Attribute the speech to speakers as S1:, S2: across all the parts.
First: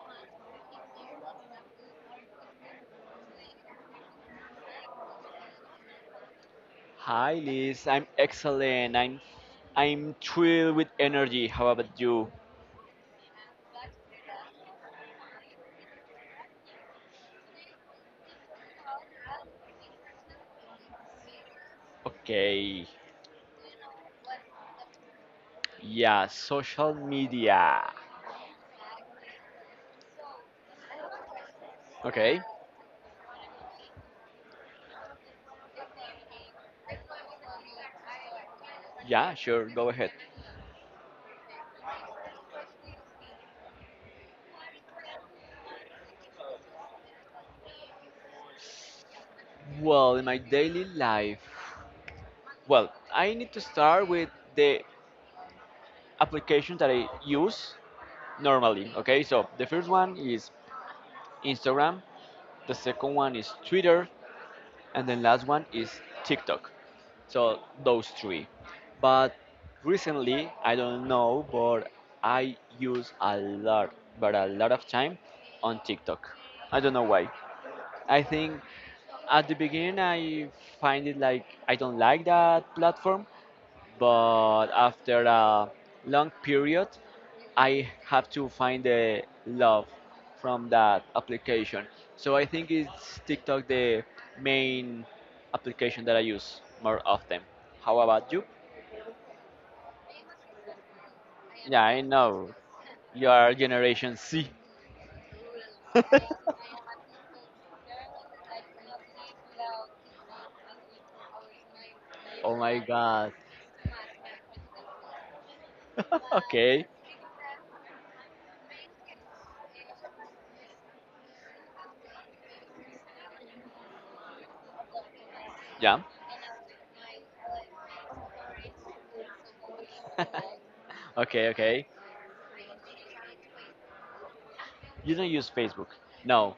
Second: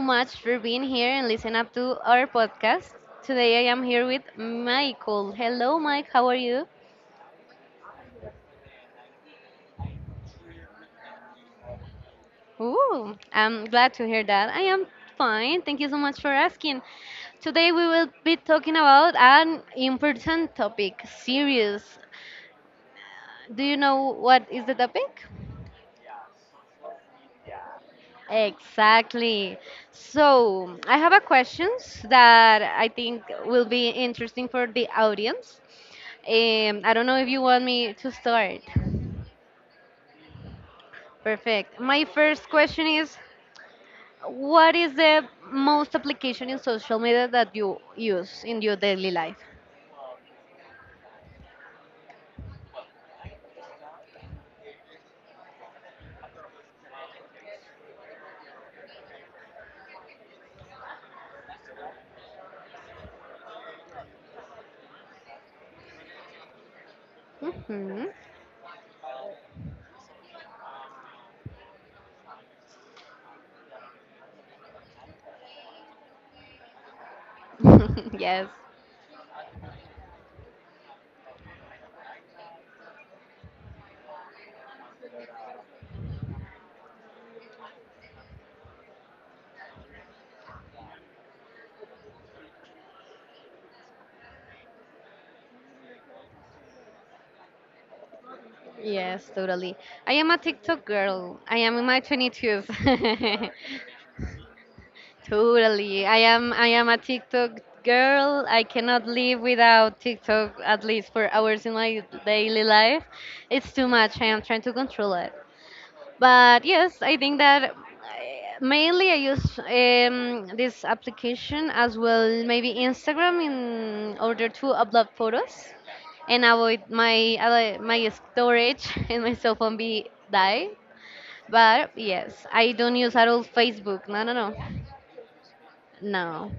S1: much for being here and listen up to our podcast. Today I am here with Michael. Hello, Mike. How are you?
S2: Hi Liz, I'm excellent. I'm thrilled with energy. How about you?
S1: Ooh, I'm glad to hear that. I am fine. Thank you so much for asking. Today we will be talking about an important topic, serious.
S2: Okay.
S1: Do you know what is the topic?
S2: Yeah, social media.
S1: Exactly. So I have a questions
S2: Okay.
S1: that I think will be interesting for the audience. I don't know if you want me to start.
S2: Yeah, sure. Go ahead.
S1: Perfect. My first question is, what is the most application in social media that you use in your daily life?
S2: Well, in my daily life, well, I need to start with the application that I use normally. Okay, so the first one is Instagram, the second one is Twitter, and then last one is TikTok. So
S1: Hmm.
S2: those three. But recently, I don't know, but I use a lot, but a lot of time on TikTok. I don't know why. I
S1: yes,
S2: think at the beginning I find it like I don't like that platform, but after a long period, I have to find the love from that application. So I think it's TikTok the main application that I use more often. How about you?
S1: yes, totally. I am a TikTok girl. I am
S2: Yeah,
S1: in my
S2: I know.
S1: 22s.
S2: You are Generation C.
S1: Totally. I am I am a TikTok girl. I cannot live without TikTok at least for hours in my
S2: Oh
S1: daily
S2: my
S1: life.
S2: god.
S1: It's too much. I am trying to control it. But
S2: Okay.
S1: yes, I think that mainly I use this application as well, maybe Instagram, in order to upload photos
S2: Yeah.
S1: and avoid my storage and my cell phone be die.
S2: Okay,
S1: But
S2: okay.
S1: yes, I don't use at all Facebook. No, no, no.
S2: You don't use Facebook?
S1: No.
S2: No,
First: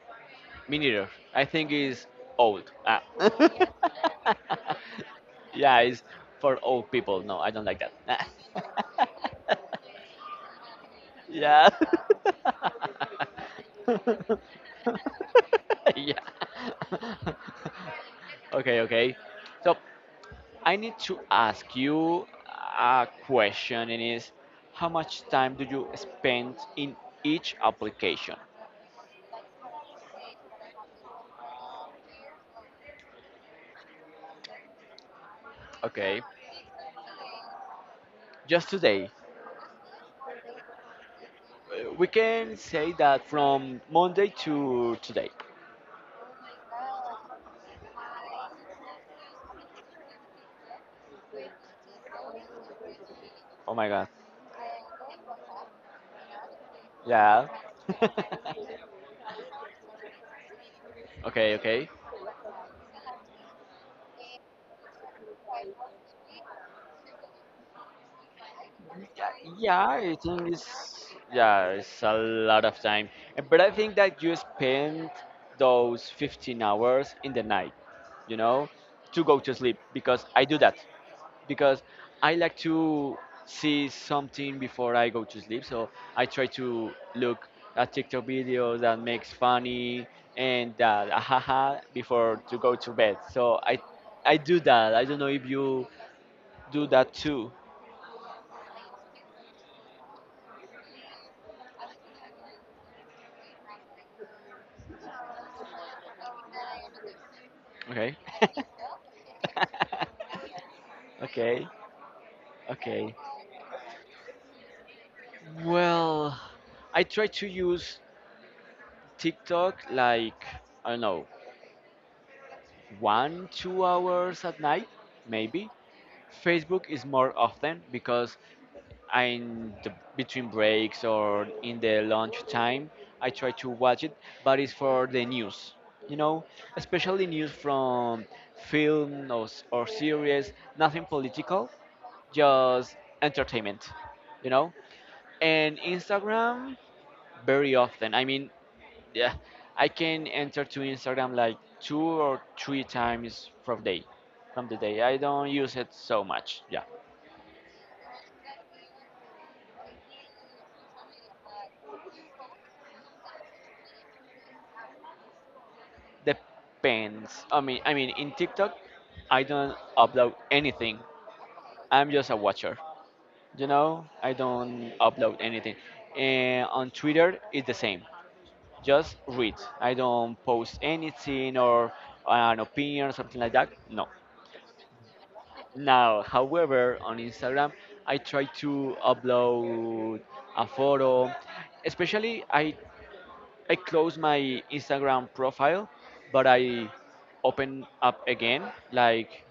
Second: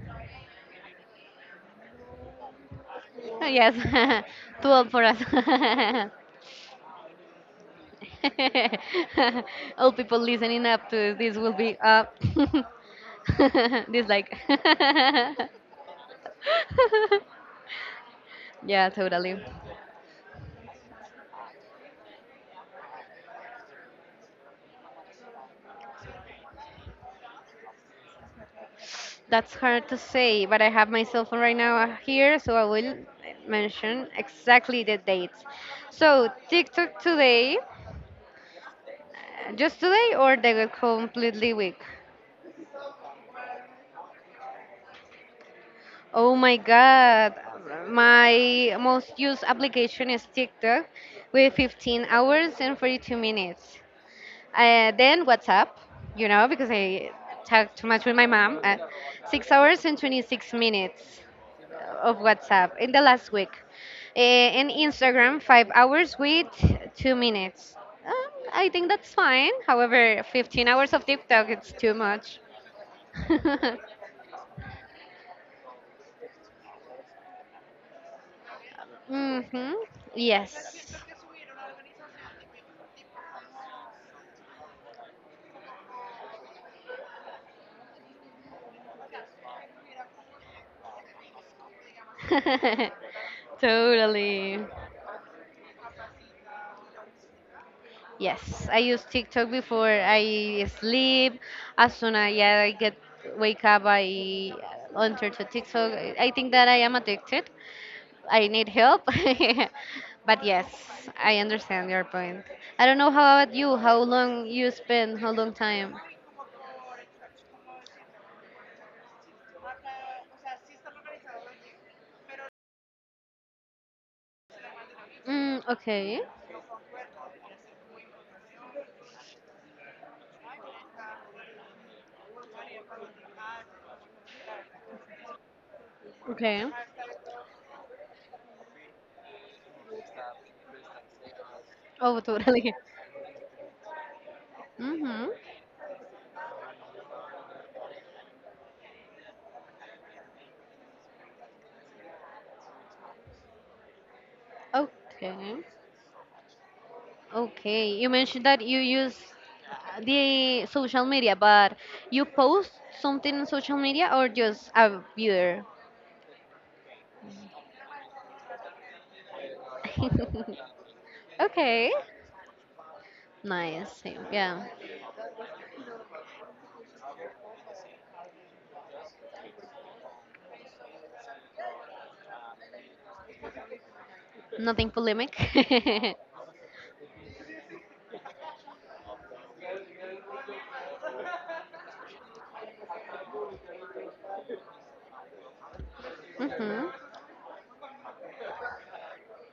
S2: me neither. I think it's old. Ah.
S1: yes. too old for us.
S2: Yeah, it's for old people. No, I don't like that.
S1: All people listening up to this will
S2: Yeah.
S1: be up. Dislike.
S2: Yeah. Okay,
S1: yeah,
S2: okay.
S1: totally.
S2: So I need to ask you a question, and is how much time do you spend in each application?
S1: That's hard to say, but I have my cell phone right now here, so I will mention exactly the dates.
S2: Okay,
S1: So, TikTok today,
S2: just today.
S1: just today, or the completely week?
S2: We can say that from Monday to today.
S1: Oh my god, my most used application is TikTok with 15 hours and 42
S2: Oh
S1: minutes.
S2: my god.
S1: Then WhatsApp, because I
S2: Yeah.
S1: talk too much with my mom. 6 hours and 26 minutes
S2: Okay, okay.
S1: of WhatsApp in the last week. And Instagram, 5 hours with 2 minutes. Um, I think that's
S2: Yeah,
S1: fine.
S2: yeah, I
S1: However,
S2: think
S1: 15 hours of
S2: it's
S1: TikTok, it's
S2: yeah,
S1: too
S2: it's a
S1: much.
S2: lot of time. And but I think that you spend those 15 hours in the night, you know, to go to
S1: hmm.
S2: sleep because I
S1: Yes.
S2: do that because I like to see something before I go to sleep. So I try to look at TikTok videos that makes funny and that ahaha before to go to bed. So I
S1: totally.
S2: do that. I don't know if you do that too.
S1: Yes, I use TikTok before I sleep. As soon as, yeah, I get wake up, I enter to TikTok. I think that I am addicted.
S2: Okay.
S1: I need help. but yes, I
S2: Okay,
S1: understand your point. I don't know
S2: okay.
S1: how about you. How long you spend? How long time?
S2: Well, I try to use TikTok like, I don't know, one, 2 hours at night,
S1: Mm,
S2: maybe.
S1: okay.
S2: Facebook is more often because in the between breaks or in the lunch time, I try to watch it, but it's for the news, you know,
S1: Okay.
S2: especially news from film or, s- or series, nothing political,
S1: Oh, totally.
S2: just entertainment, you know.
S1: Mhm.
S2: And Instagram very often. I mean, yeah, I can enter to Instagram like two or three times from day, from the day. I don't
S1: Okay.
S2: use it so much. Yeah,
S1: Okay, you mentioned that you use the social media, but you post something on social media or just a viewer?
S2: depends. I mean, in TikTok, I don't upload anything.
S1: okay,
S2: I'm just a watcher. You
S1: nice.
S2: know, I
S1: Yeah,
S2: don't upload anything. And on Twitter, it's the same. Just read. I don't post anything or an opinion or something like that. No,
S1: nothing polemic.
S2: now, however, on Instagram, I try to upload a photo. Especially, I close my Instagram profile, but
S1: mm-hmm.
S2: I open up again, like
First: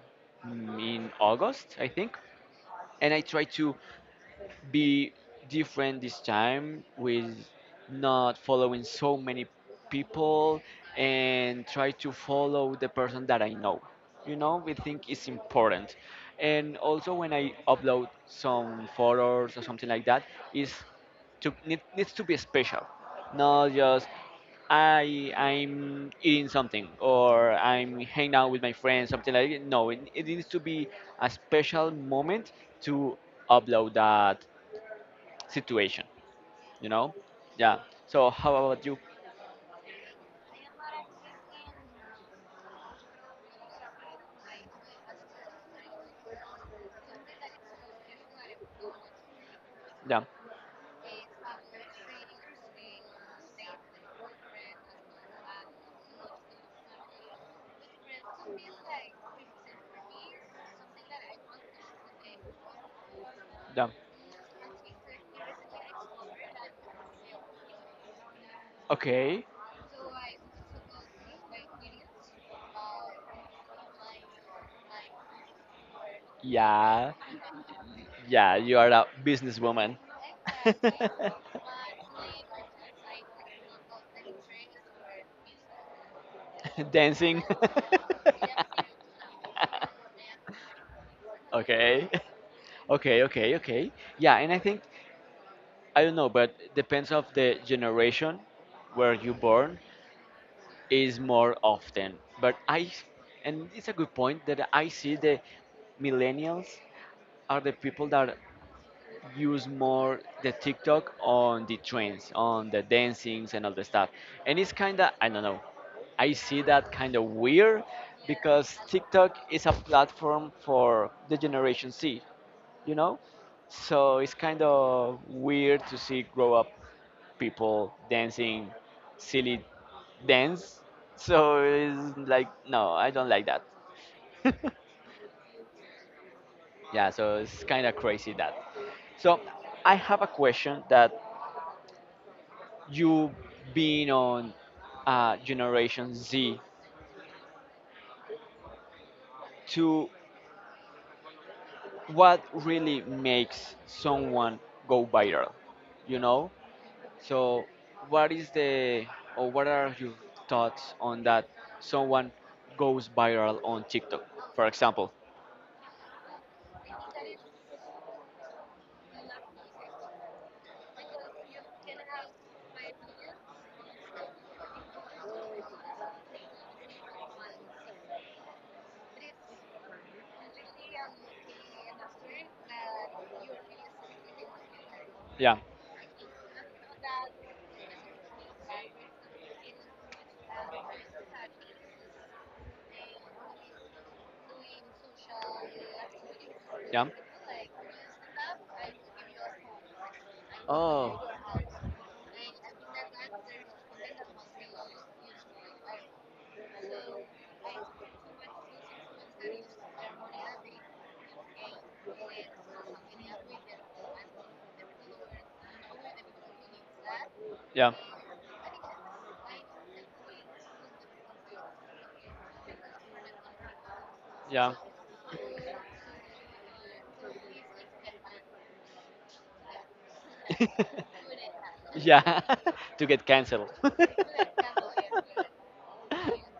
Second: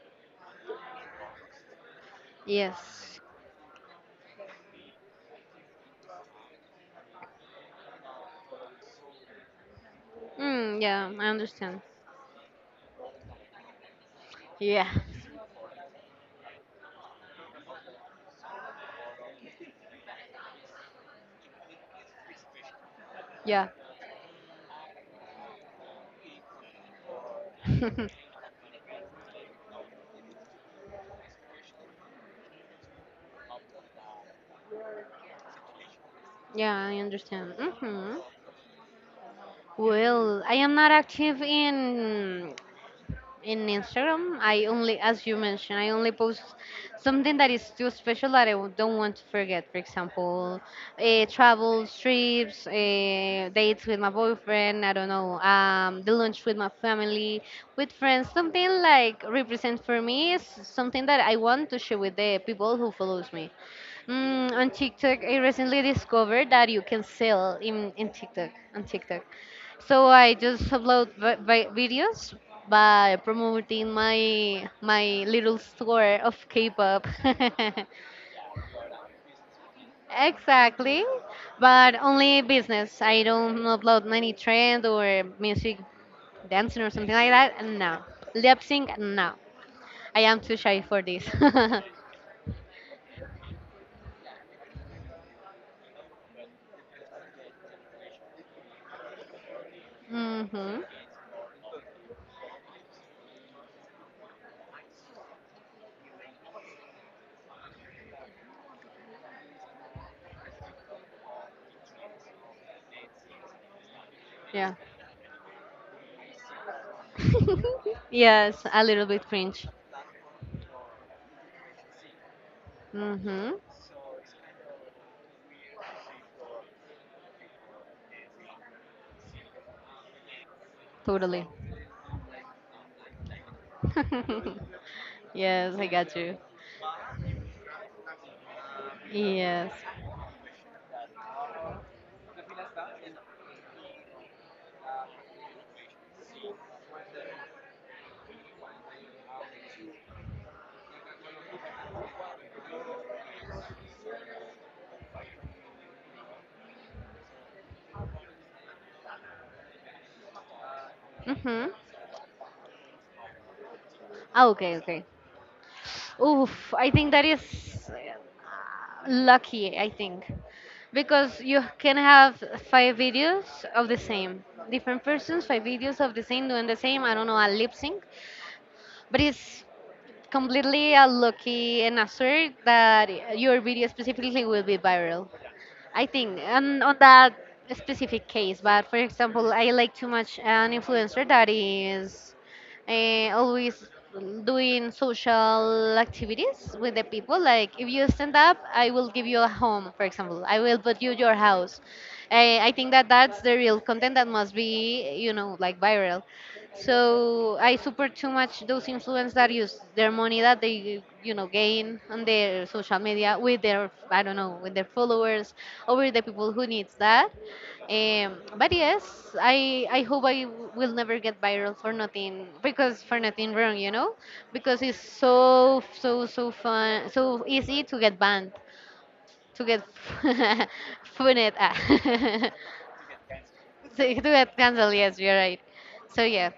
S2: in August, I think, and
S1: Yes.
S2: I try to be different this time with not following so many people
S1: Mm, yeah, I
S2: and
S1: understand.
S2: try to follow the person that I know. You know, we
S1: Yeah,
S2: think it's important. And also when I upload some photos or something like that, is to need, needs to be special,
S1: yeah,
S2: not just I'm eating something or I'm hanging out with my friends, something like that. No, it needs to be a special moment to upload that situation,
S1: yeah,
S2: you
S1: I
S2: know?
S1: understand.
S2: Yeah.
S1: Mm-hmm.
S2: So how about you?
S1: Well, I am not active in Instagram, I only, as you mentioned, I only post something that is too special that don't want to forget. For
S2: Yeah,
S1: example, travel, trips, dates with my boyfriend, I don't know, the lunch with my family, with friends. Something like represent for me is something that I want to share with the people who follows me.
S2: yeah.
S1: Mm, on TikTok, I recently discovered that you can sell in TikTok on TikTok.
S2: Okay.
S1: So I just upload videos by promoting my little store of K-pop.
S2: Yeah, yeah, you are a businesswoman.
S1: Exactly, but only business. I don't upload any trend or music, dancing or something like
S2: Dancing.
S1: that. No, lip sync. No, I am too shy for this.
S2: Okay. Okay, okay, okay. Yeah, and I think I don't know, but depends of the generation where you born
S1: mhm.
S2: is more often. But I, and it's a good point that I see the millennials are the people that use more the TikTok on the trends, on the dancings and all the stuff. And it's
S1: Yeah.
S2: kind of, I don't know, I see that kind of weird
S1: yes,
S2: because
S1: a little bit
S2: TikTok is
S1: cringe.
S2: a platform for the Generation C, you know?
S1: Mm-hmm.
S2: So it's kind of weird to see grow up people dancing silly dance.
S1: Totally.
S2: So it's like, no, I don't like that.
S1: yes, I got you.
S2: Yeah, so it's kind of crazy that. So
S1: Yes.
S2: I have a question that you being on Generation Z, to what really makes someone go viral, you know? So what is the, or what are your thoughts on that
S1: Mm-hmm.
S2: someone goes viral on TikTok, for
S1: Okay, okay.
S2: example?
S1: Oof, I think that is uh, lucky, I think. Because you can have five videos of the same. Different persons, five videos of the same, doing the same, I don't know, a lip sync. But it's completely a lucky and a sure that your video specifically will be viral.
S2: Yeah.
S1: I think on that specific case, but for example, I like too much an influencer that is always doing social activities with the
S2: Yeah.
S1: people. Like if you stand up, I will give you a home, for example. I will put you
S2: Oh.
S1: your house. I think that that's the real content that must be, like viral. So I support too much those influencers that use their money that they gain on their social media with their I don't know with their followers or with the people who needs that.
S2: Yeah.
S1: Um, but yes, I hope will never get viral for nothing because for nothing wrong,
S2: Yeah.
S1: because it's so fun so easy to get banned to get funed,
S2: Yeah.
S1: ah.
S2: To get cancelled.
S1: so to get canceled. Yes, you're right. So yeah,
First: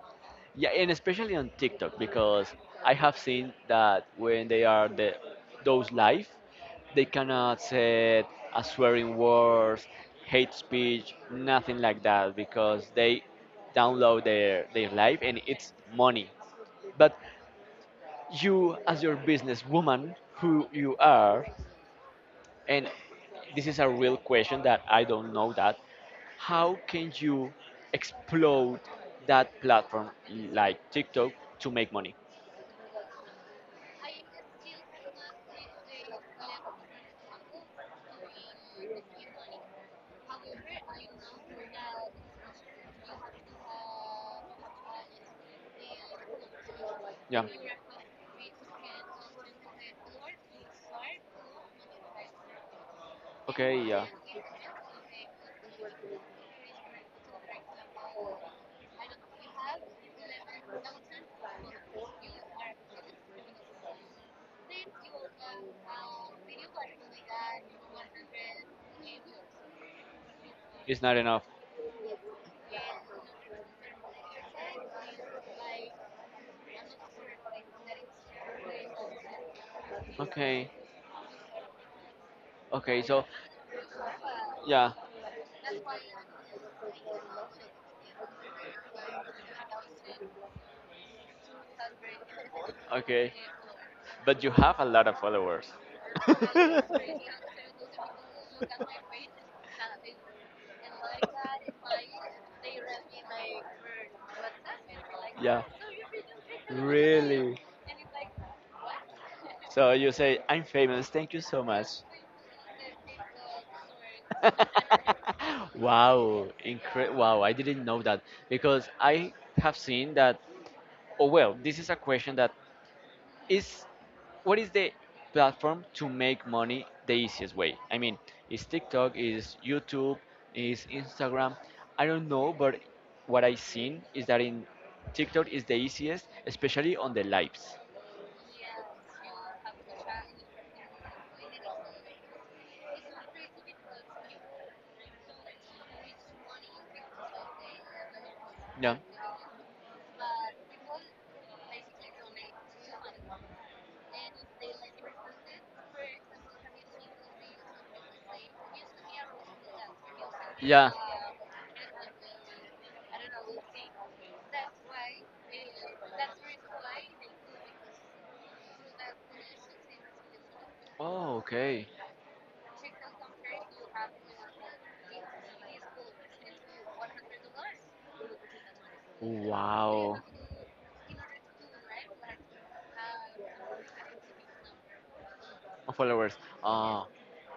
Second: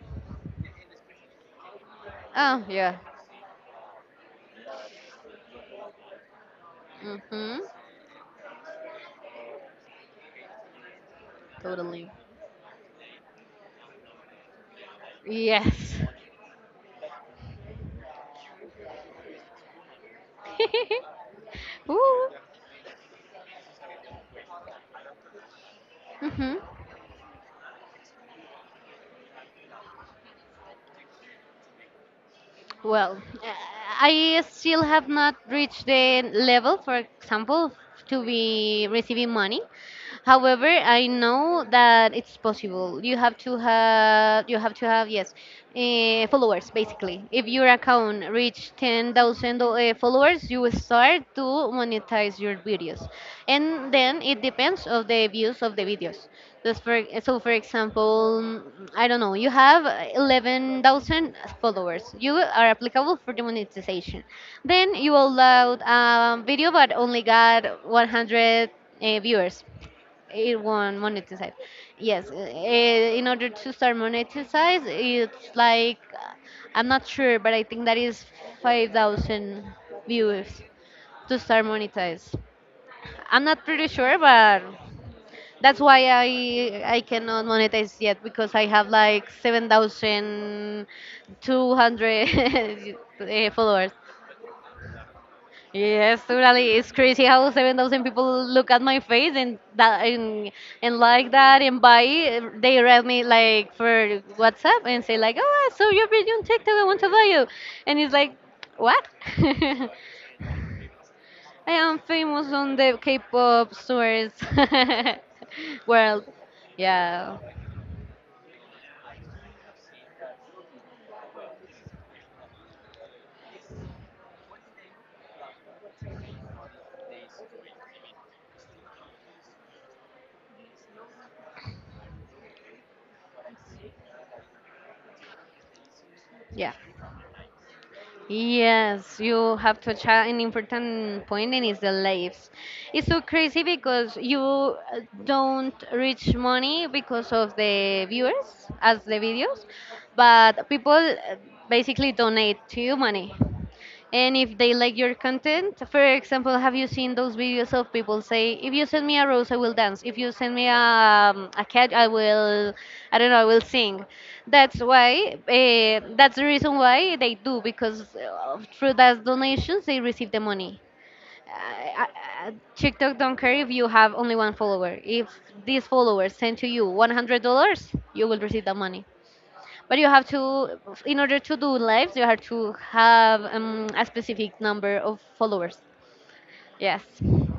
S2: Yeah, and especially on TikTok because
S1: oh
S2: I
S1: yeah,
S2: have seen that when they are the those live, they cannot
S1: mhm,
S2: say a swearing words, hate speech, nothing like
S1: totally.
S2: that because they download their live and it's
S1: Yes.
S2: money. But you as your businesswoman who you are
S1: Ooh.
S2: and this is a real question that I don't know that
S1: Hmm.
S2: how can you explode that platform like TikTok to make money?
S1: Well, I still have not reached the level, for example, to be receiving money. However, I know that it's possible. You have to have, yes, followers basically. If
S2: Yeah.
S1: your account reach 10,000 followers, you will start to monetize your videos,
S2: Okay,
S1: and
S2: yeah.
S1: then it depends of the views of the videos. So for example, I don't know, you have 11,000 followers. You are applicable for the monetization. Then you upload a video but only got 100 viewers. It won't
S2: It's not enough.
S1: monetize. Yes, in order to start monetize, it's like, I'm not sure, but I think that is 5,000 viewers
S2: Okay.
S1: to start monetize.
S2: Okay, so
S1: I'm not pretty sure, but
S2: yeah.
S1: that's why I cannot monetize yet because I have like 7,200
S2: Okay.
S1: followers.
S2: But you have a lot of followers.
S1: Yes, totally. It's crazy how 7,000 people look at my face and that and like that and buy it. They read me like for WhatsApp and say like,
S2: Yeah.
S1: "Oh, I saw your video on TikTok. I want to buy you," and it's like, "What?"
S2: So you say, I'm famous, thank you so
S1: I
S2: much.
S1: am famous on the K-pop stores world.
S2: Wow, incre-
S1: Yeah,
S2: wow, I didn't know that because I have seen that. Oh, well, this is a question that is what is the platform to make money the easiest way? I mean, is TikTok, is YouTube, is Instagram? I don't know, but what I've seen is that in TikTok is the easiest,
S1: yeah.
S2: especially on the lives.
S1: Yes, you have touched an important point, and it's the lives. It's so crazy because you don't reach money because of the viewers
S2: Yeah.
S1: as the videos, but people basically donate to you money. And if they like your content, for example, have you seen those videos of people say, if you send me a rose, I will dance. If you send me a,
S2: Yeah.
S1: um, a cat, I don't know, I will sing. That's why, that's the reason why they do, because through those donations, they receive the money.
S2: Oh, okay.
S1: I- I- TikTok don't care if you have only one follower. If these followers send to you $100, you will receive the money. But you
S2: Wow.
S1: have to, in order to do lives, you have to have a specific number of followers.
S2: Followers.
S1: Yes.
S2: Oh,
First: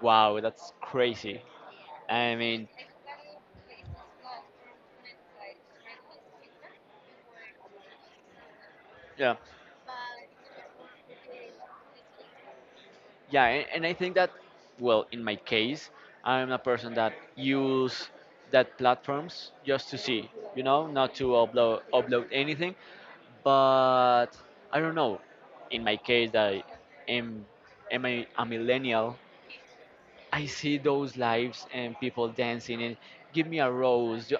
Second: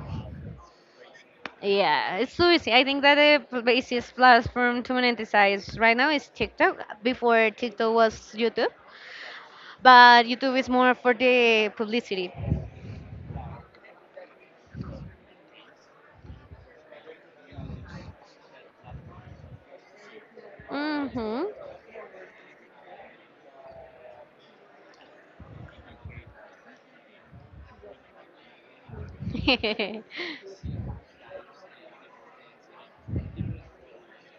S2: wow, that's crazy.
S1: Yeah, it's
S2: I
S1: so
S2: mean,
S1: easy. I think that the easiest platform to monetize right now is TikTok. Before TikTok was YouTube,
S2: yeah.
S1: but YouTube is more for the publicity.
S2: Yeah and I think that well in my case I'm a person that use that platforms just to see you know not to
S1: Mm-hmm.
S2: upload anything but I don't know in my case i am am a millennial. I see those lives and people dancing and give me a rose. Yo-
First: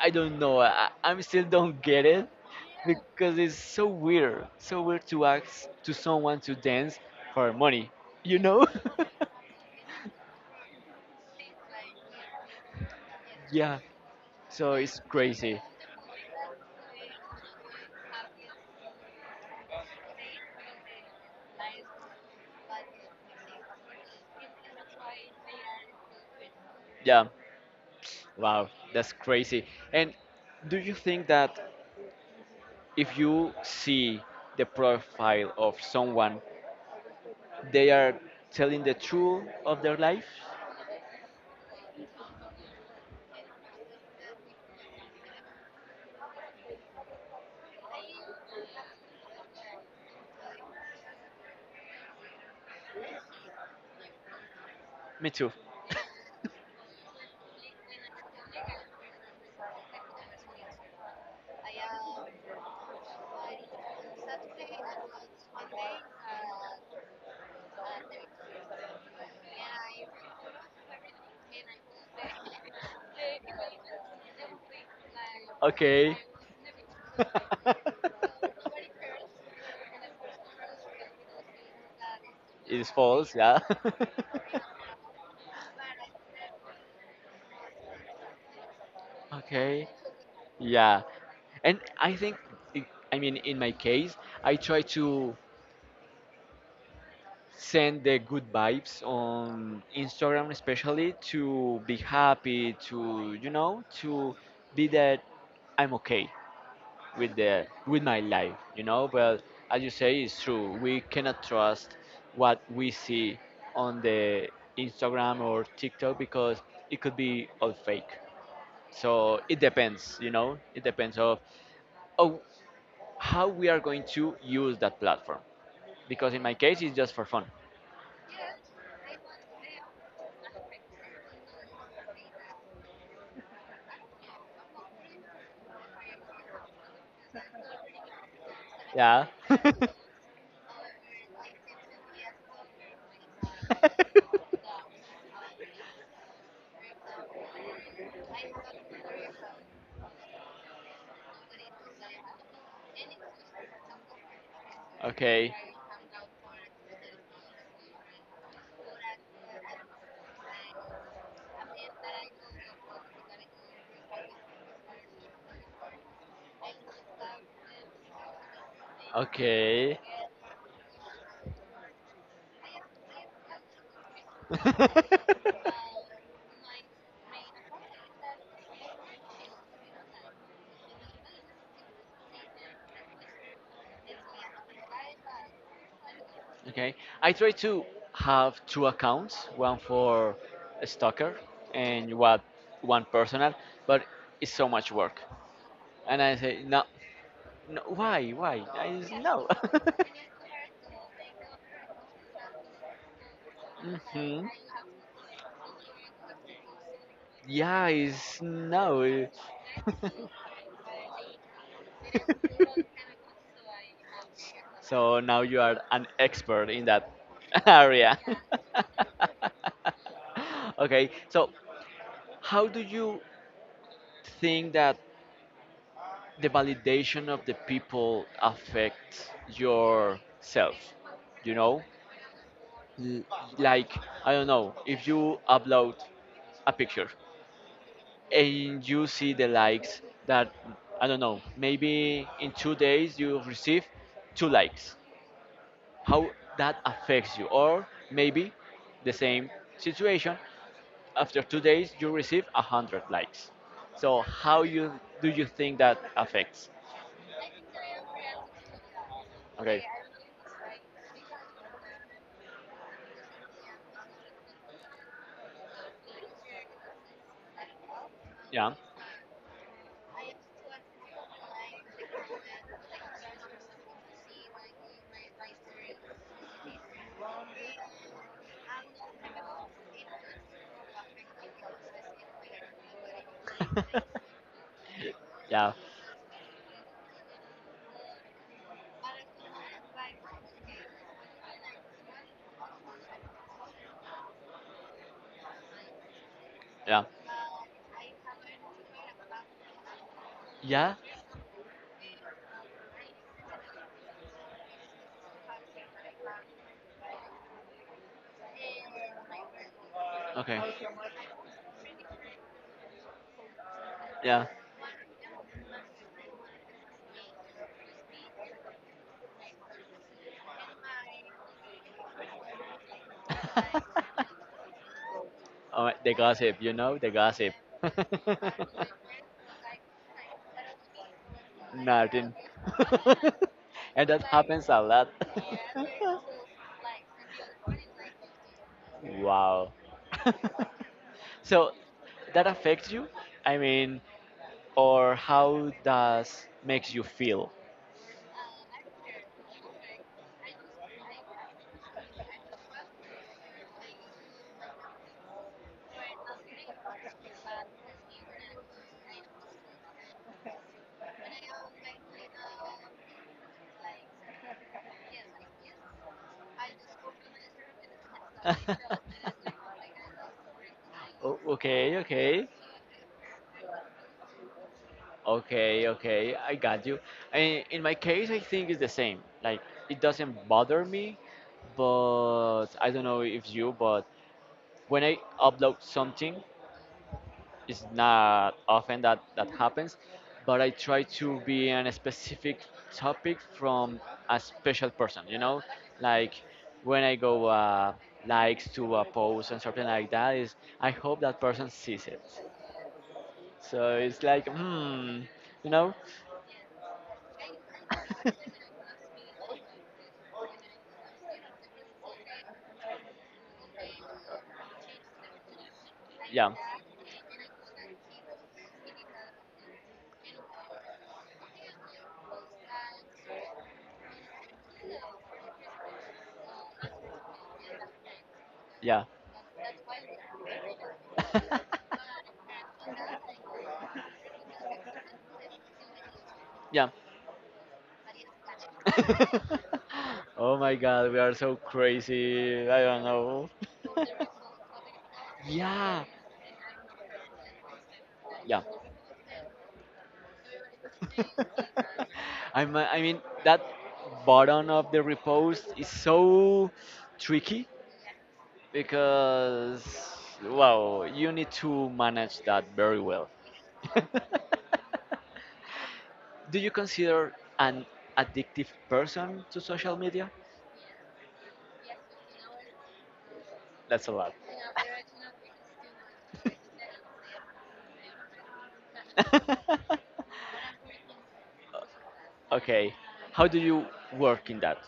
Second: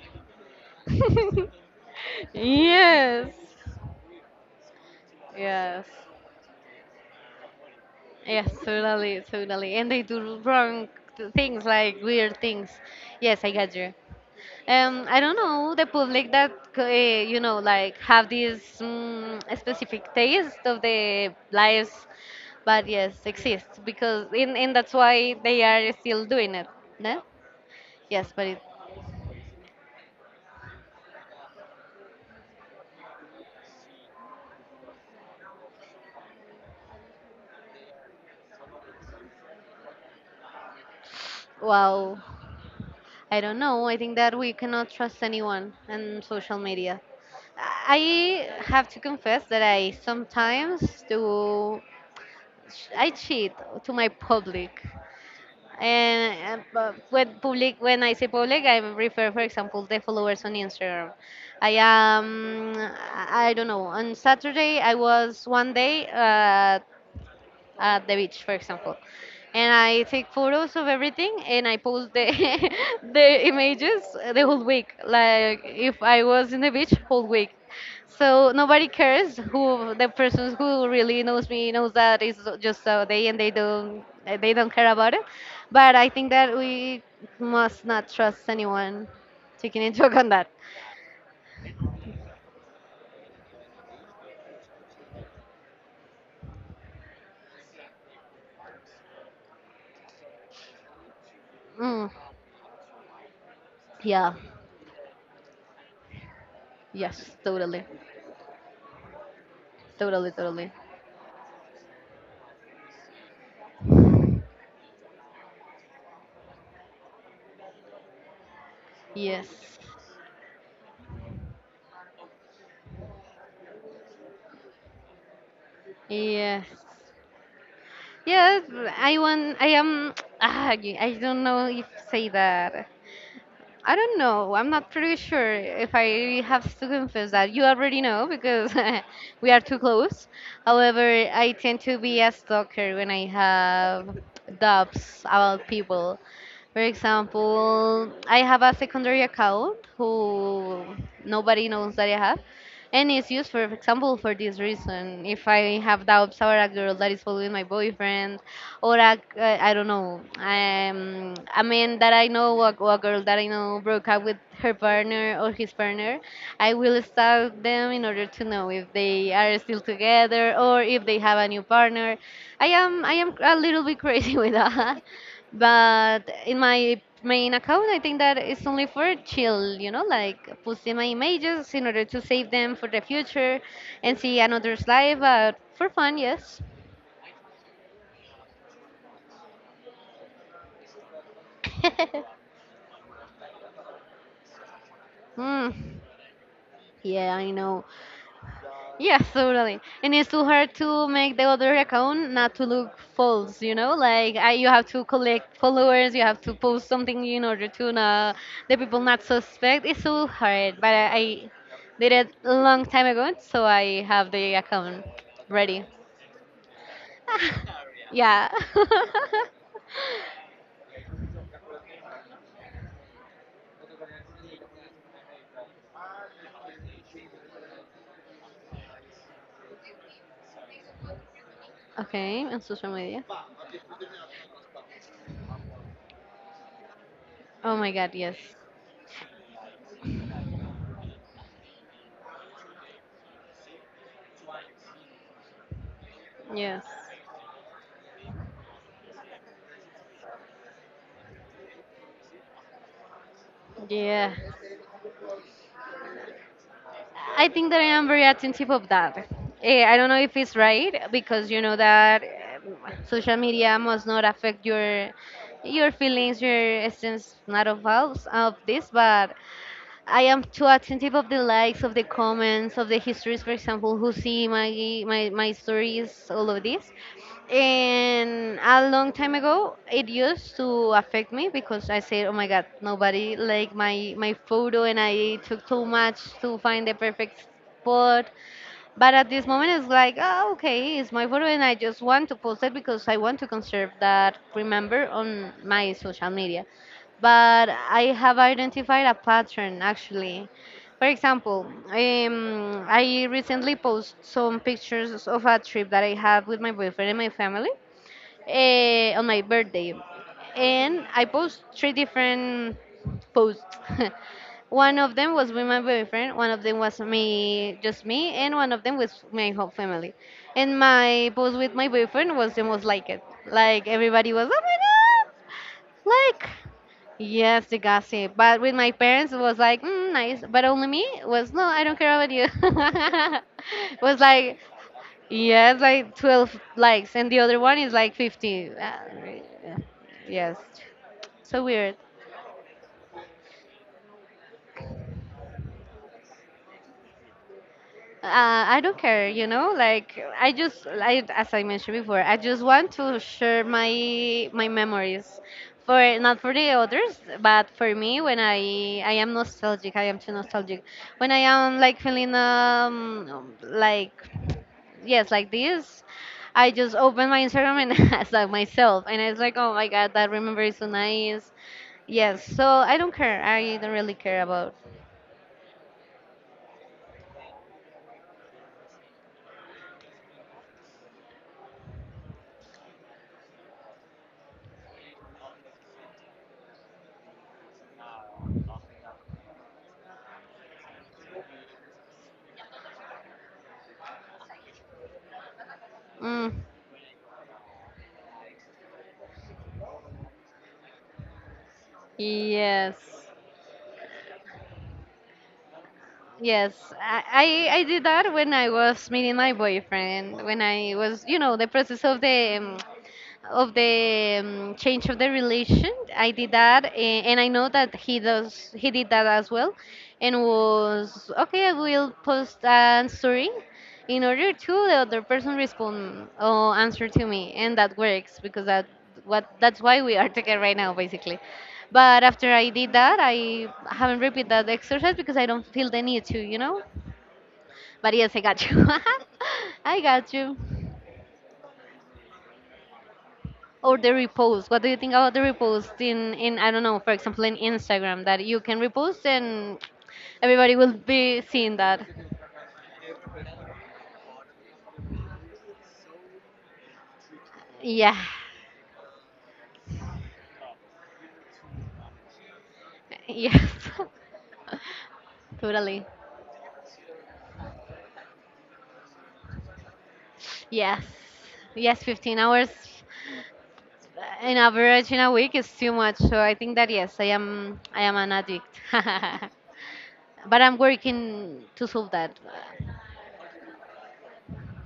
S2: I don't know. I still don't get it
S1: yes.
S2: because it's so weird. So weird to ask
S1: Yes.
S2: to someone to dance for money. You
S1: Yes,
S2: know?
S1: totally, totally. And they do wrong things, like weird things. Yes, I got
S2: Yeah.
S1: you.
S2: So it's
S1: I don't
S2: crazy.
S1: know the public that like have this specific taste of the lives, but yes, exists because in and that's why they are still doing it. No?
S2: Yeah.
S1: Yes, but it,
S2: Wow. That's crazy. And do you think that if you see the profile of someone, they are telling the truth of their life?
S1: wow, I don't know. I think that we cannot trust anyone on social media. I have to confess that I sometimes do. I cheat to my public.
S2: Me too.
S1: And but when I say public, I refer, for example, the followers on Instagram. I am, I don't know. On Saturday, I was one day. At the beach, for example. And I take photos of everything and I post the the images the whole week.
S2: Like,
S1: Like if
S2: okay.
S1: I was in the beach whole week. So nobody cares who the persons who really knows me knows that it's just
S2: It's
S1: a day
S2: false,
S1: and they
S2: yeah. Yeah.
S1: don't they don't care about it. But I think that we must not trust anyone taking
S2: Okay.
S1: into account that.
S2: Yeah, and I think, i- I mean, in my case, I try to send the good vibes on Instagram, especially to be
S1: Mm,
S2: happy, to you know, to
S1: yeah.
S2: be that I'm okay
S1: Yes.
S2: with the
S1: Totally.
S2: with my life, you know. But as you say,
S1: Totally.
S2: it's
S1: Totally.
S2: true. We cannot trust what we see on the Instagram or TikTok because it could be all fake. So
S1: Yes.
S2: it depends, you know. It depends of. Oh, how we are going to use that platform. Because in my
S1: Yes.
S2: case, it's just for fun.
S1: Yes, I want. I am. I don't know if say that. I don't know. I'm not pretty sure if I have to confess that. You already know because
S2: Yeah.
S1: we are too close. However, I tend to be a stalker when I have doubts about people. For example, I have a secondary account who nobody knows that I have, and it's used, for example, for this reason. If
S2: Okay.
S1: I have doubts or a girl that is following my boyfriend or a, I don't know, a man that I know, or a girl that I know broke up with her partner or his partner. I will stalk them in order to know if they are still
S2: Okay.
S1: together or if they have a new partner. I am a little bit crazy with that. But in my main account, I think that it's only for chill, like posting my images in order to save them for the future and see another's life, but for fun, yes.
S2: Okay. I try to have two accounts, one for a stalker and what one personal, but it's so much work.
S1: Hmm.
S2: And I say, no,
S1: Yeah, I
S2: no
S1: know.
S2: why, why? I s-
S1: Yes,
S2: no.
S1: totally. And it's too hard to make the other account not to look false, you know?
S2: Hmm.
S1: You have to collect followers, you have to post something in order
S2: Yeah,
S1: to not,
S2: it's
S1: the people not
S2: no.
S1: suspect. It's so hard, but I did it a long time ago, so I have the account
S2: So now you are
S1: ready.
S2: an expert in that area.
S1: Yeah.
S2: Okay, so how do you think that the validation of the people affects yourself? You know,
S1: Okay, on social
S2: L-
S1: media.
S2: like I don't know if you upload a picture
S1: Oh my God, yes.
S2: and you see the likes that I don't know, maybe in 2 days you receive two likes. How that
S1: Yes.
S2: affects you, or maybe the same situation after 2 days you receive 100 likes. So
S1: Yeah.
S2: how you do you think that affects?
S1: I think that I am very attentive of that.
S2: Okay,
S1: I don't know if it's right because you know that social media must not affect your feelings, your essence, not of all of
S2: yeah.
S1: this. But I am too attentive of the likes, of the comments, of the histories, for example, who see my stories, all of this. And a long time ago, it used to affect me because I said, "Oh my God, nobody liked my photo, and I took
S2: Yeah,
S1: too much to find the perfect spot." But at this moment, it's like, oh, okay, it's my photo, and I just want to post it because I want to conserve that remember on my social media.
S2: yeah,
S1: But I have identified a pattern actually.
S2: yeah.
S1: For example, I recently posted some pictures of a trip that I have with my boyfriend and my family on my birthday,
S2: Okay,
S1: and I post three different posts.
S2: yeah.
S1: One of them was with my boyfriend, one of them was me, just me, and one of them was my whole family. And my post with my boyfriend was the most liked. Like everybody was, oh my God,
S2: Oh, the
S1: like.
S2: gossip, you know, the gossip.
S1: Yes, the gossip. But with my parents, it was like, mm, nice. But only me was, no, I don't care about
S2: Nothing.
S1: you.
S2: And
S1: Was
S2: that Like
S1: like,
S2: happens a lot.
S1: yes, like 12 likes, and the other one is like 50. Ah,
S2: Wow.
S1: yeah. Yes, so
S2: So
S1: weird.
S2: that affects you? I mean, or how does makes you feel?
S1: I don't care, you know. Like I just, I, as I mentioned before, I just want to share my memories, for not for the others, but for me when I am nostalgic. I am too nostalgic. When I am like feeling like yes, like this. I just opened my Instagram and I saw myself, and I was like, oh my God, that remember is so
S2: O-
S1: nice.
S2: okay,
S1: Yes,
S2: okay.
S1: so I don't care. I don't really care about.
S2: Okay, okay, I got you. I, in my case, I think it's the same. Like, it doesn't bother me, but I don't know if you, but when I upload something, it's not often that that happens, but I try to be on a specific topic from a special person, you know? Like,
S1: Mm,
S2: when I go likes to a post and something like that, is I hope that person sees it.
S1: yes,
S2: So it's like, hmm, you know?
S1: yes. I, I did that when I was meeting my boyfriend. When I was, you know, the process of the change of the relation. I
S2: Yeah.
S1: did that, and I know that he does. He did that as well, and was okay. I will post an story in order to the other person respond or answer to me, and that works because
S2: Yeah.
S1: that's why we are together right now, basically. But after I did that, I haven't repeated that exercise because I don't feel the need to, you know.
S2: Yeah.
S1: But yes, I got you. I got
S2: Oh
S1: you.
S2: my god, we are so crazy. I don't know.
S1: Or the repost, what do you think about the repost
S2: Yeah.
S1: in I don't know, for example, in Instagram that you
S2: Yeah.
S1: can repost and everybody will be seeing that?
S2: I mean that button of the repost is so tricky
S1: Yeah.
S2: because wow, you need to manage that very well.
S1: Yes. Totally.
S2: Do you consider an addictive person to social media?
S1: Yes. Yes, 15 hours
S2: That's a lot.
S1: in average in a week is too much, so I think that yes, I am an addict. But I'm working to solve that.
S2: Okay. How do you work in that?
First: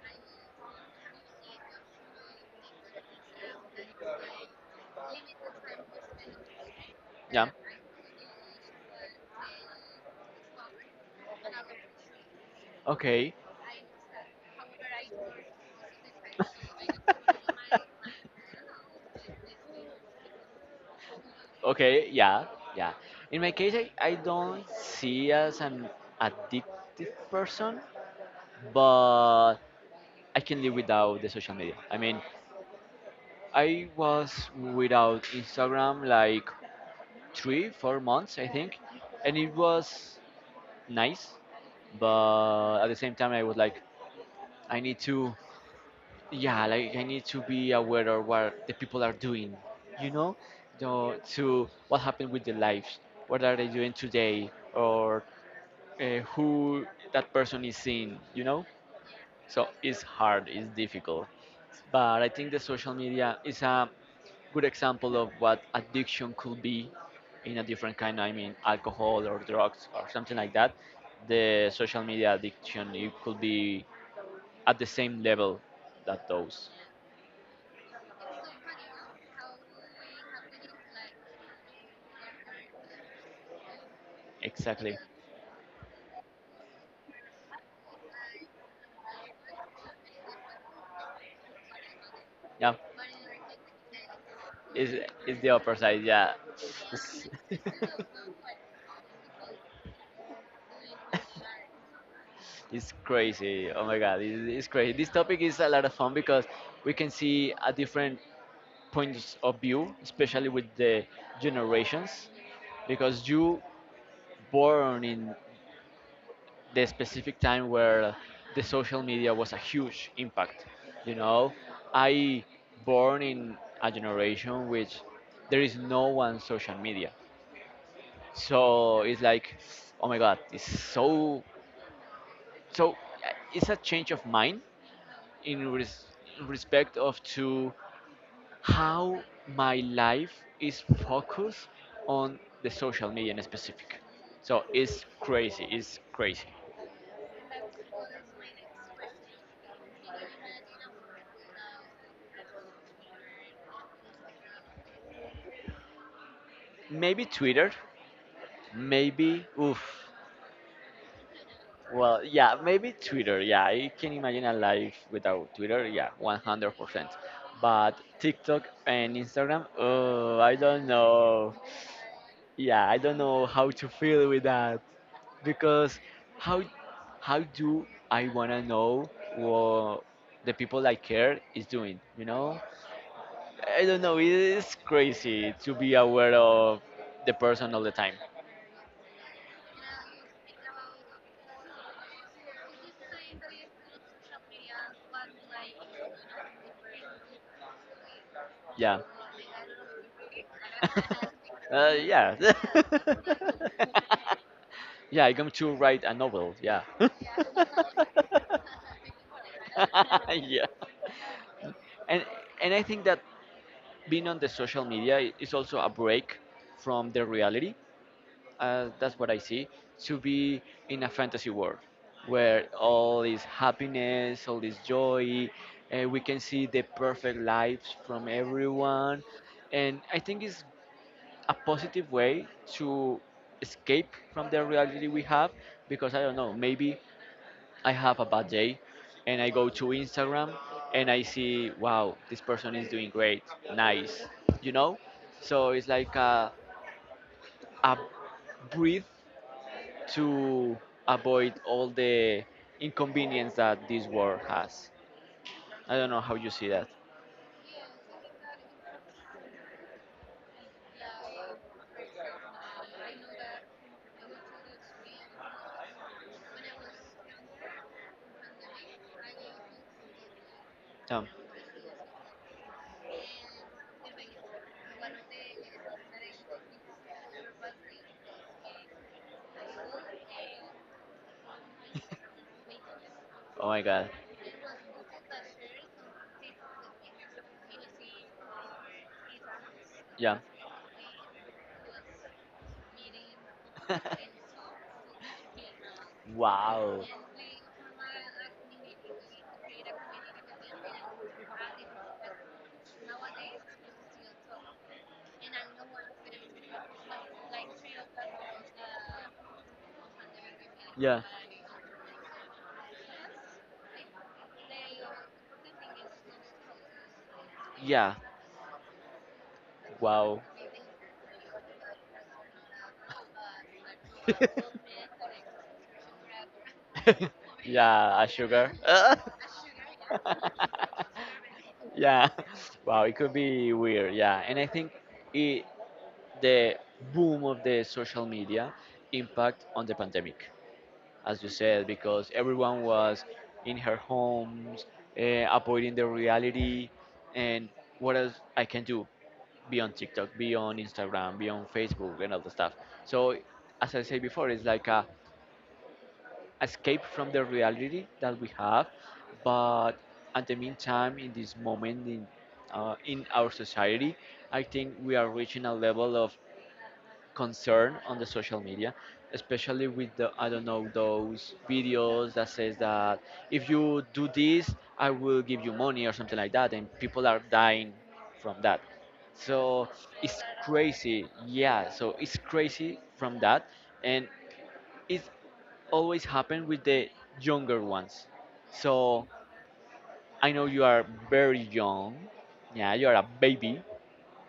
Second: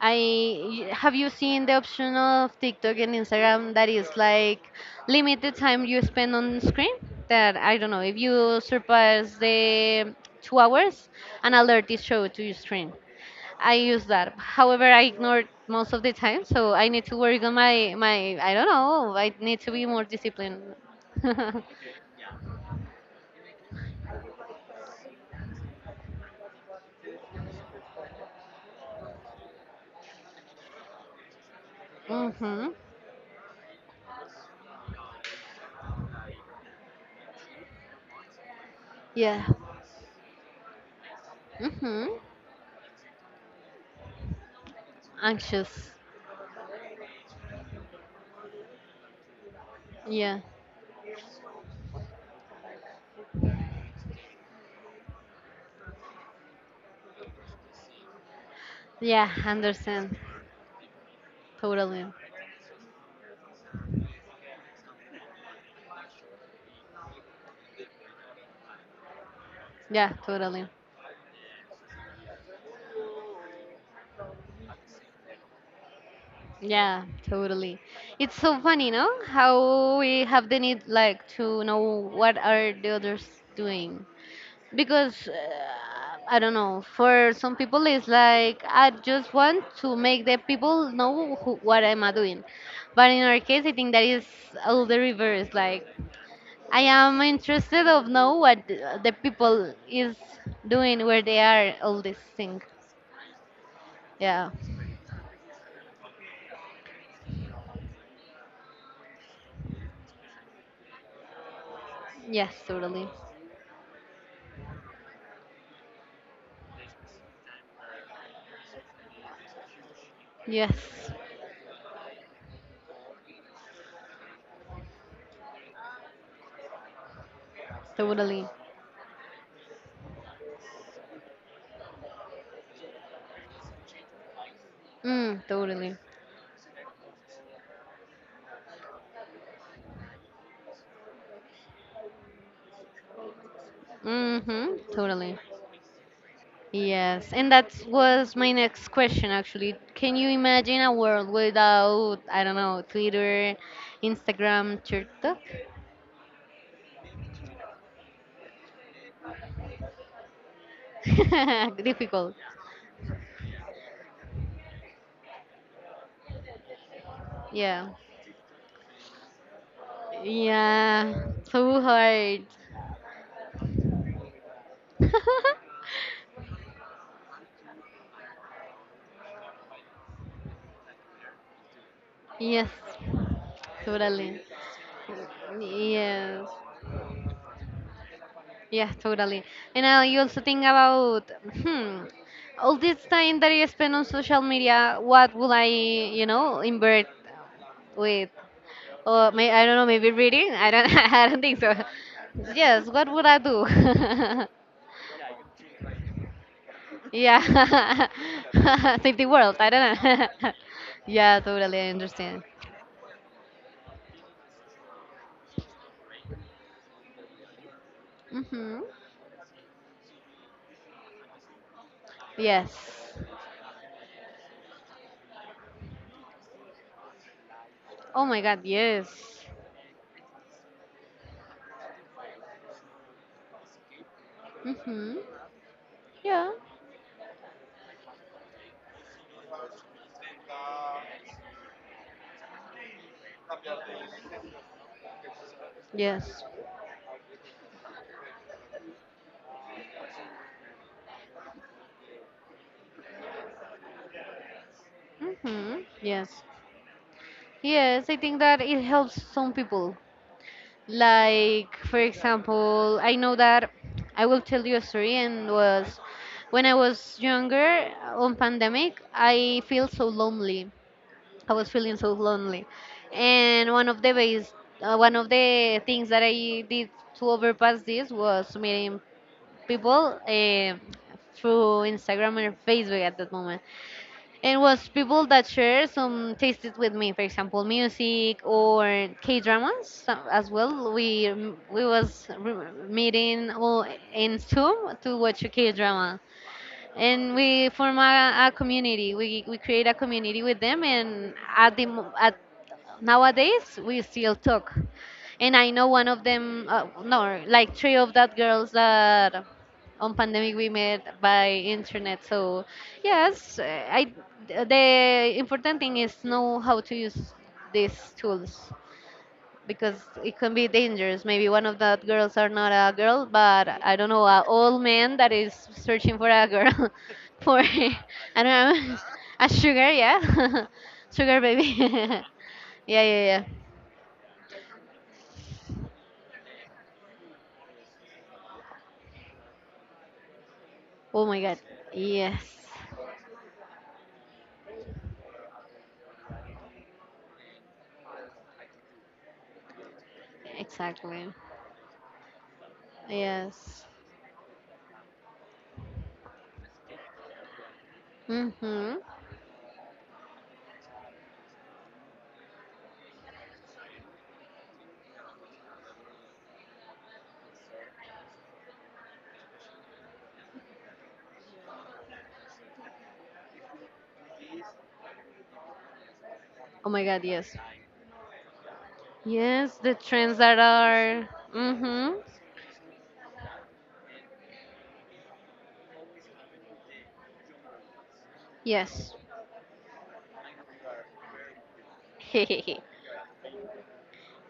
S1: I have, you seen the option of TikTok and Instagram that is like limit the time you spend on screen?
S2: Yeah.
S1: That I don't know if you surpass the 2 hours, an alert is showed to your screen.
S2: Okay.
S1: I use that. However, I ignore it most of the time, so I need to work on my. I don't know. I need to be more disciplined.
S2: Okay, yeah, yeah. In my case, I don't see as an addictive person, but I can live without the social media. I mean,
S1: Mhm.
S2: I was without Instagram like three, 4 months, I think, and
S1: Yeah.
S2: it was nice,
S1: Mhm.
S2: but at the same time, I was like, I need to,
S1: Anxious.
S2: yeah, like I need to be aware of what the people are doing, you know
S1: Yeah.
S2: to what happened with their lives, what are they doing today, or who that person is seeing.
S1: Yeah.
S2: So it's
S1: Understand.
S2: hard, it's difficult,
S1: Totally.
S2: but I think the social media is a good example of what addiction could be in a different kind. I mean, alcohol or drugs or
S1: Yeah,
S2: something like
S1: totally.
S2: that. The social media addiction, it could be at the same level that those.
S1: Yeah, totally. It's so funny, no? How we have the need like to know what are the others doing.
S2: Exactly.
S1: Because I don't know, for some people it's like I just want to make the people know who, what am I doing.
S2: Yeah,
S1: But in our case, I think that is all the
S2: it's, it's the
S1: reverse.
S2: upper
S1: Like
S2: side. Yeah,
S1: I am interested of know what the people is doing, where they are, all this thing.
S2: it's crazy. Oh my god, it's,
S1: Yeah.
S2: it's crazy. This topic is a lot of fun because we can see a different points of view, especially with the generations.
S1: Yes, totally.
S2: Because you born in the specific time where the social media was a huge impact.
S1: Yes.
S2: You know, I born in a generation which there is no one social media.
S1: Totally.
S2: So it's like, oh my god, it's so. So it's a change of mind
S1: Mm,
S2: in,
S1: totally.
S2: in respect of to how my life is focused on the social media in specific. So
S1: Mm-hmm.
S2: it's
S1: Totally.
S2: crazy. It's crazy.
S1: Yes. And that was my next question, actually. Can you imagine a world without, I don't know, Twitter, Instagram, TikTok?
S2: Maybe Twitter. Maybe oof. Well,
S1: Difficult.
S2: yeah, maybe Twitter. Yeah, I can imagine a life without Twitter. Yeah, 100%.
S1: Yeah.
S2: But TikTok and Instagram, oh, I don't
S1: Yeah.
S2: know.
S1: So hard.
S2: Yeah, I don't know how to feel with that. Because how how do I wanna know what the people I care is doing? You know,
S1: Yes.
S2: I don't know. It
S1: Totally.
S2: is crazy to be aware
S1: Yes.
S2: of the person all the time.
S1: Yeah, totally. And you also think about, hmm, all this time that I spend on social media, what will I, you know, invert with?
S2: Yeah,
S1: Or may, I don't know, maybe reading? I don't, I don't think so.
S2: yeah,
S1: Yes, what would I do?
S2: yeah. I'm going to write a novel. Yeah,
S1: Yeah, save the world. I don't know.
S2: yeah.
S1: Yeah, totally. I
S2: And
S1: understand.
S2: and I think that being on the social media is also a break from the reality.
S1: Mhm.
S2: That's what I see. To be in a fantasy world where
S1: Yes.
S2: all is happiness, all is joy, we can see the perfect lives
S1: Oh
S2: from
S1: my God. Yes.
S2: everyone. And I think it's a positive way to escape from the reality
S1: Mhm.
S2: we have because I don't
S1: Yeah.
S2: know, maybe I have a bad day and I go to Instagram and I see, wow, this person is doing great, nice, you know? So it's like
S1: Yes.
S2: a breathe to avoid all the inconvenience that this world has.
S1: Mhm.
S2: I don't know how
S1: Yes.
S2: you see that.
S1: Yes, I think that it helps some people. Like, for example, I know that I will tell you a story, and was when I was younger on pandemic, I feel so lonely.
S2: Tom,
S1: I was feeling so lonely. And one of the ways, one of the things that I did to overpass this was meeting people through Instagram and Facebook at that moment
S2: oh my god.
S1: and was people that share some tastes with me, for example music or k-dramas,
S2: Yeah.
S1: as well we meeting all in Zoom to watch a k-drama
S2: wow.
S1: and we form a community. We create a community with them, and at at nowadays we still talk. And I know one of them, no, like three of that girls that on pandemic we met
S2: Yeah.
S1: by internet. So yes, I the important thing is know how to use these
S2: Yeah.
S1: tools because it
S2: Wow.
S1: can be dangerous. Maybe one of the girls are not a girl, but I don't know, a old man that is searching for a girl, for I
S2: Yeah, a
S1: don't
S2: sugar.
S1: know, a sugar, yeah, sugar baby.
S2: Yeah.
S1: Yeah,
S2: Wow, it
S1: yeah,
S2: could
S1: yeah.
S2: be weird. Yeah, and I think it, the boom of the social media impact on the pandemic,
S1: Oh my
S2: as you
S1: God.
S2: said, because
S1: Yes,
S2: everyone was in her homes, uh, avoiding the reality. And what else I can do? Be on TikTok, be on
S1: exactly.
S2: Instagram, be on Facebook, and all the stuff. So,
S1: Yes.
S2: as I said before, it's like a escape from the reality that we have,
S1: Mhm.
S2: but at the meantime, in this moment in our society, I think we are reaching a level of concern on the social media, especially with the, I don't know, those videos that says that if you do this, I will give you money or something like that, and
S1: Oh my God.
S2: people are
S1: Yes.
S2: dying from that.
S1: Yes,
S2: So
S1: the trends
S2: it's
S1: that are.
S2: crazy, yeah.
S1: Mhm.
S2: So it's crazy from that, and it's always happened with the younger ones.
S1: Yes.
S2: So I know you are very young, yeah, you are a baby,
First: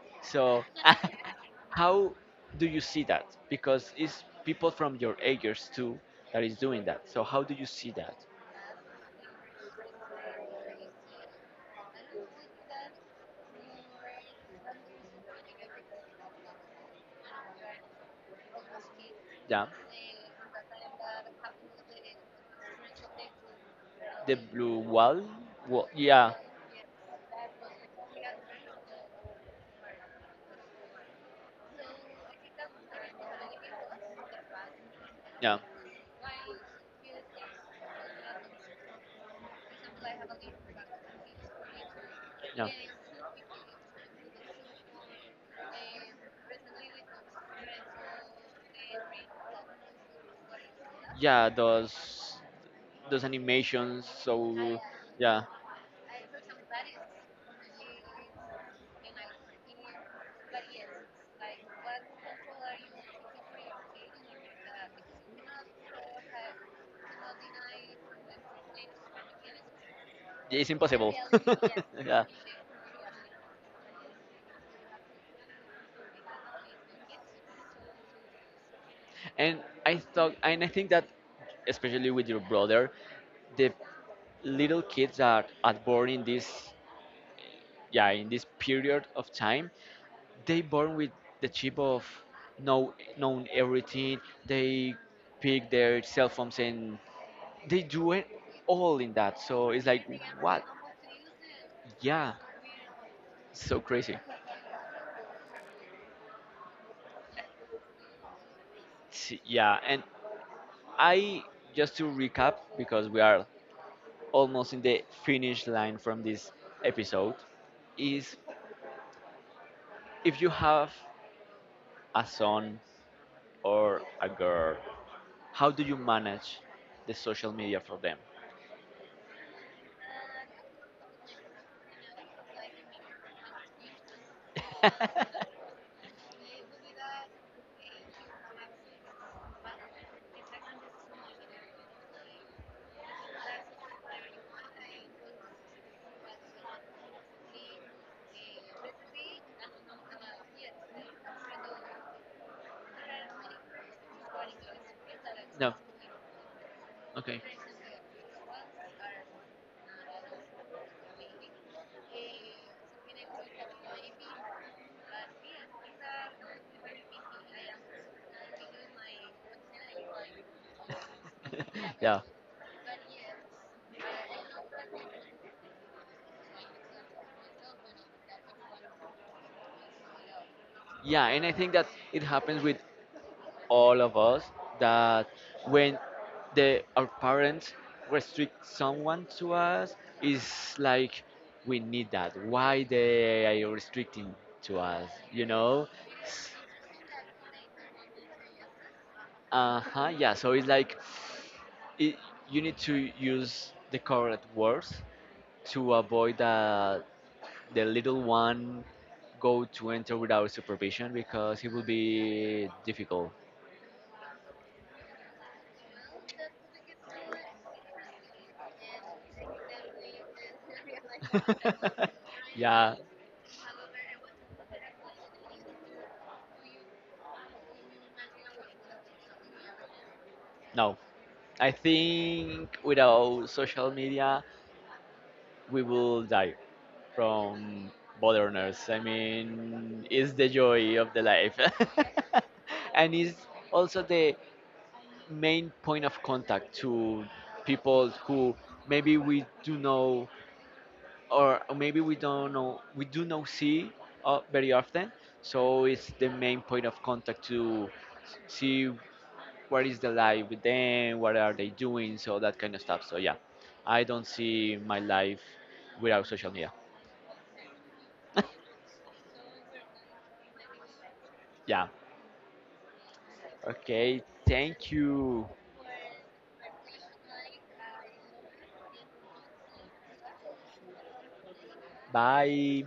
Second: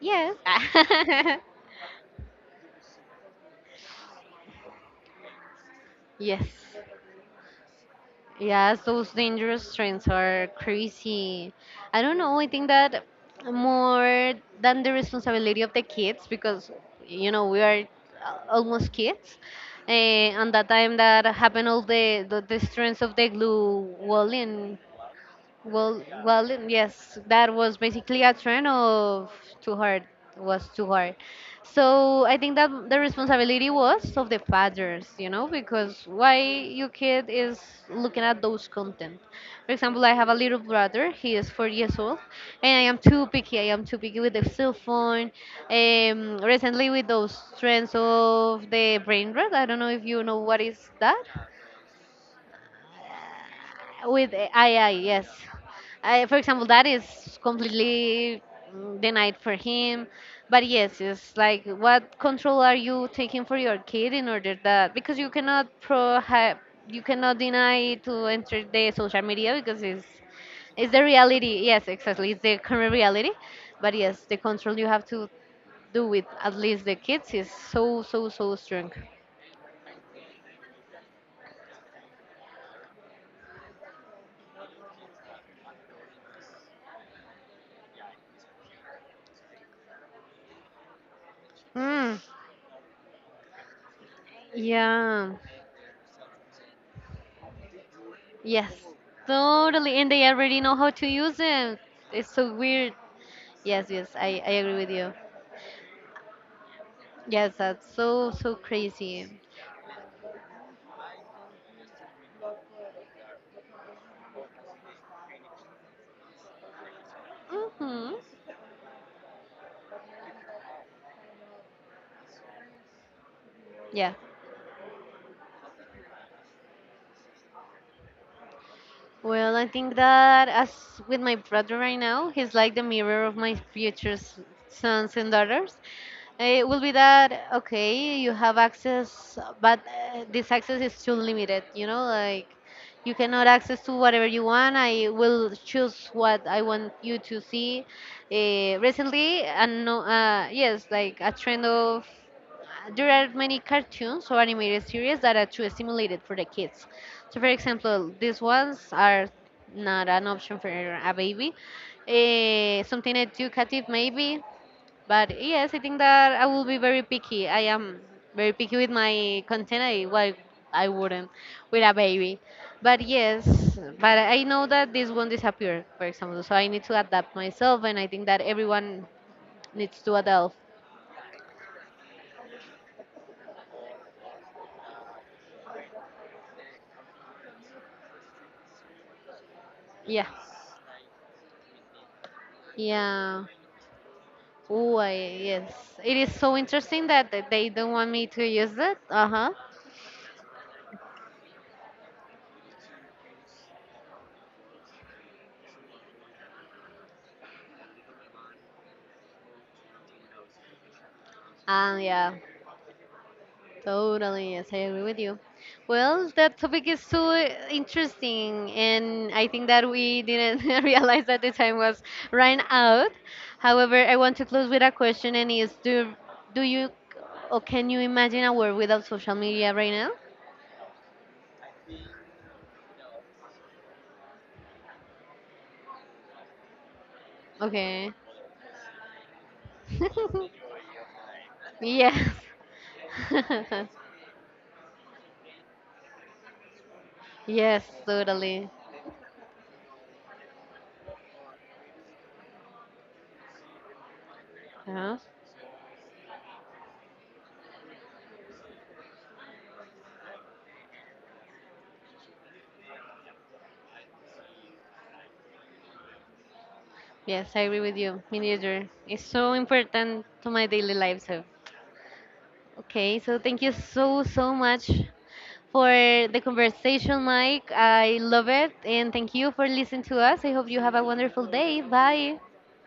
S1: Yes.
S2: so, how do you see that? Because it's people from your ages too that
S1: Yes.
S2: is doing that. So, how do you see that?
S1: Yes, those dangerous trends are crazy. I don't know. I think that more than the responsibility of the kids, because you know we are almost kids.
S2: Yeah,
S1: And that time that happened, all the strength of the glue wall
S2: the blue
S1: in
S2: wall. Well,
S1: well,
S2: yeah,
S1: well, yes, that was basically a trend of too hard, was too hard. So I think that the responsibility was of the fathers, you know,
S2: yeah.
S1: because why your kid is looking at those content. For example, I have a little brother. He is 4 years old,
S2: Yeah.
S1: and I am too picky. I am too picky with the cell phone. Recently with those trends of the brain rot. I don't know if you know what is that
S2: Yeah, those animations.
S1: with
S2: So
S1: AI, yes.
S2: yeah,
S1: I, for example, that is completely mm, denied for him. But yes, it's like what control are you taking for your kid in order that because you cannot pro you cannot deny to enter the social media because
S2: it's
S1: it's the
S2: impossible.
S1: reality. Yes,
S2: yeah.
S1: exactly, it's the current reality. But yes, the control you have to do with at least the kids is so, so, so strong.
S2: And I thought, and I think that especially with your brother, the little kids that are born in this, yeah, in this period of time, they born with the chip of
S1: Mm,
S2: know, known everything. They
S1: yeah.
S2: pick their cell phones and they do it
S1: Yes,
S2: all in that, so it's
S1: totally.
S2: like
S1: And they already
S2: what,
S1: know how to use it. It's
S2: yeah,
S1: so weird.
S2: so
S1: Yes, yes,
S2: crazy.
S1: I agree with you. Yes, that's so, so crazy.
S2: Yeah, and I just to recap because we are almost in the finish line from this episode
S1: Mm-hmm.
S2: is if you have a son or
S1: Yeah.
S2: a girl, how do you manage the social media for them?
S1: Well, I think that as with my brother right now, he's like the mirror of my future sons and daughters. Eh, it will be that, okay, you have access, but this access is too limited, you know, like you cannot access to whatever you want. I will choose what I want you to see. Recently, and no, yes, like a trend of there are many cartoons or animated series that are too
S2: no.
S1: stimulated for the kids.
S2: Okay.
S1: So, for example, these ones are not an option for a baby. Eh, something educative, maybe. But yes, I think that I will be very picky. I am very picky with my content. I, well, I wouldn't with a
S2: yeah.
S1: baby. But yes, but I know that this won't disappear, for example. So I need to adapt myself, and I think that everyone needs to adapt.
S2: Yeah, and I think that it happens with all of us that when the our parents restrict someone to us,
S1: Yeah.
S2: it's like we need that. Why
S1: Yeah.
S2: they are restricting to
S1: Oh,
S2: us?
S1: I,
S2: You
S1: yes.
S2: know?
S1: It is so interesting that they don't want me to use it. Uh huh.
S2: Uh huh. Yeah. So it's like it, you need to use the correct words to avoid that the little one go to enter without supervision because it will
S1: And yeah,
S2: be difficult.
S1: totally. Yes, I agree with you. Well, that topic is so interesting, and I think that we didn't realize that the time was run
S2: yeah,
S1: out. However, I want to close with a question, and is do you or can you imagine a world without social media right now?
S2: no. I think without social media, we will die from
S1: Okay.
S2: boredness. I mean, it's the joy of the life.
S1: Yes.
S2: and it's also the main point of contact to
S1: Yes,
S2: people who
S1: totally.
S2: maybe we do know, or maybe we don't know, we do not see very often.
S1: Uh-huh.
S2: So it's the main point of contact to see what is the life with them, what are they doing, so that kind of stuff, so yeah, I don't see my life without social media.
S1: Yes, I agree with you. Me neither. It's so important to my daily life. So,
S2: yeah,
S1: okay. So thank you so
S2: okay,
S1: so much
S2: thank you,
S1: for the conversation, Mike. I love it, and thank you for listening to us. I hope you have a wonderful day. Bye.
S2: bye.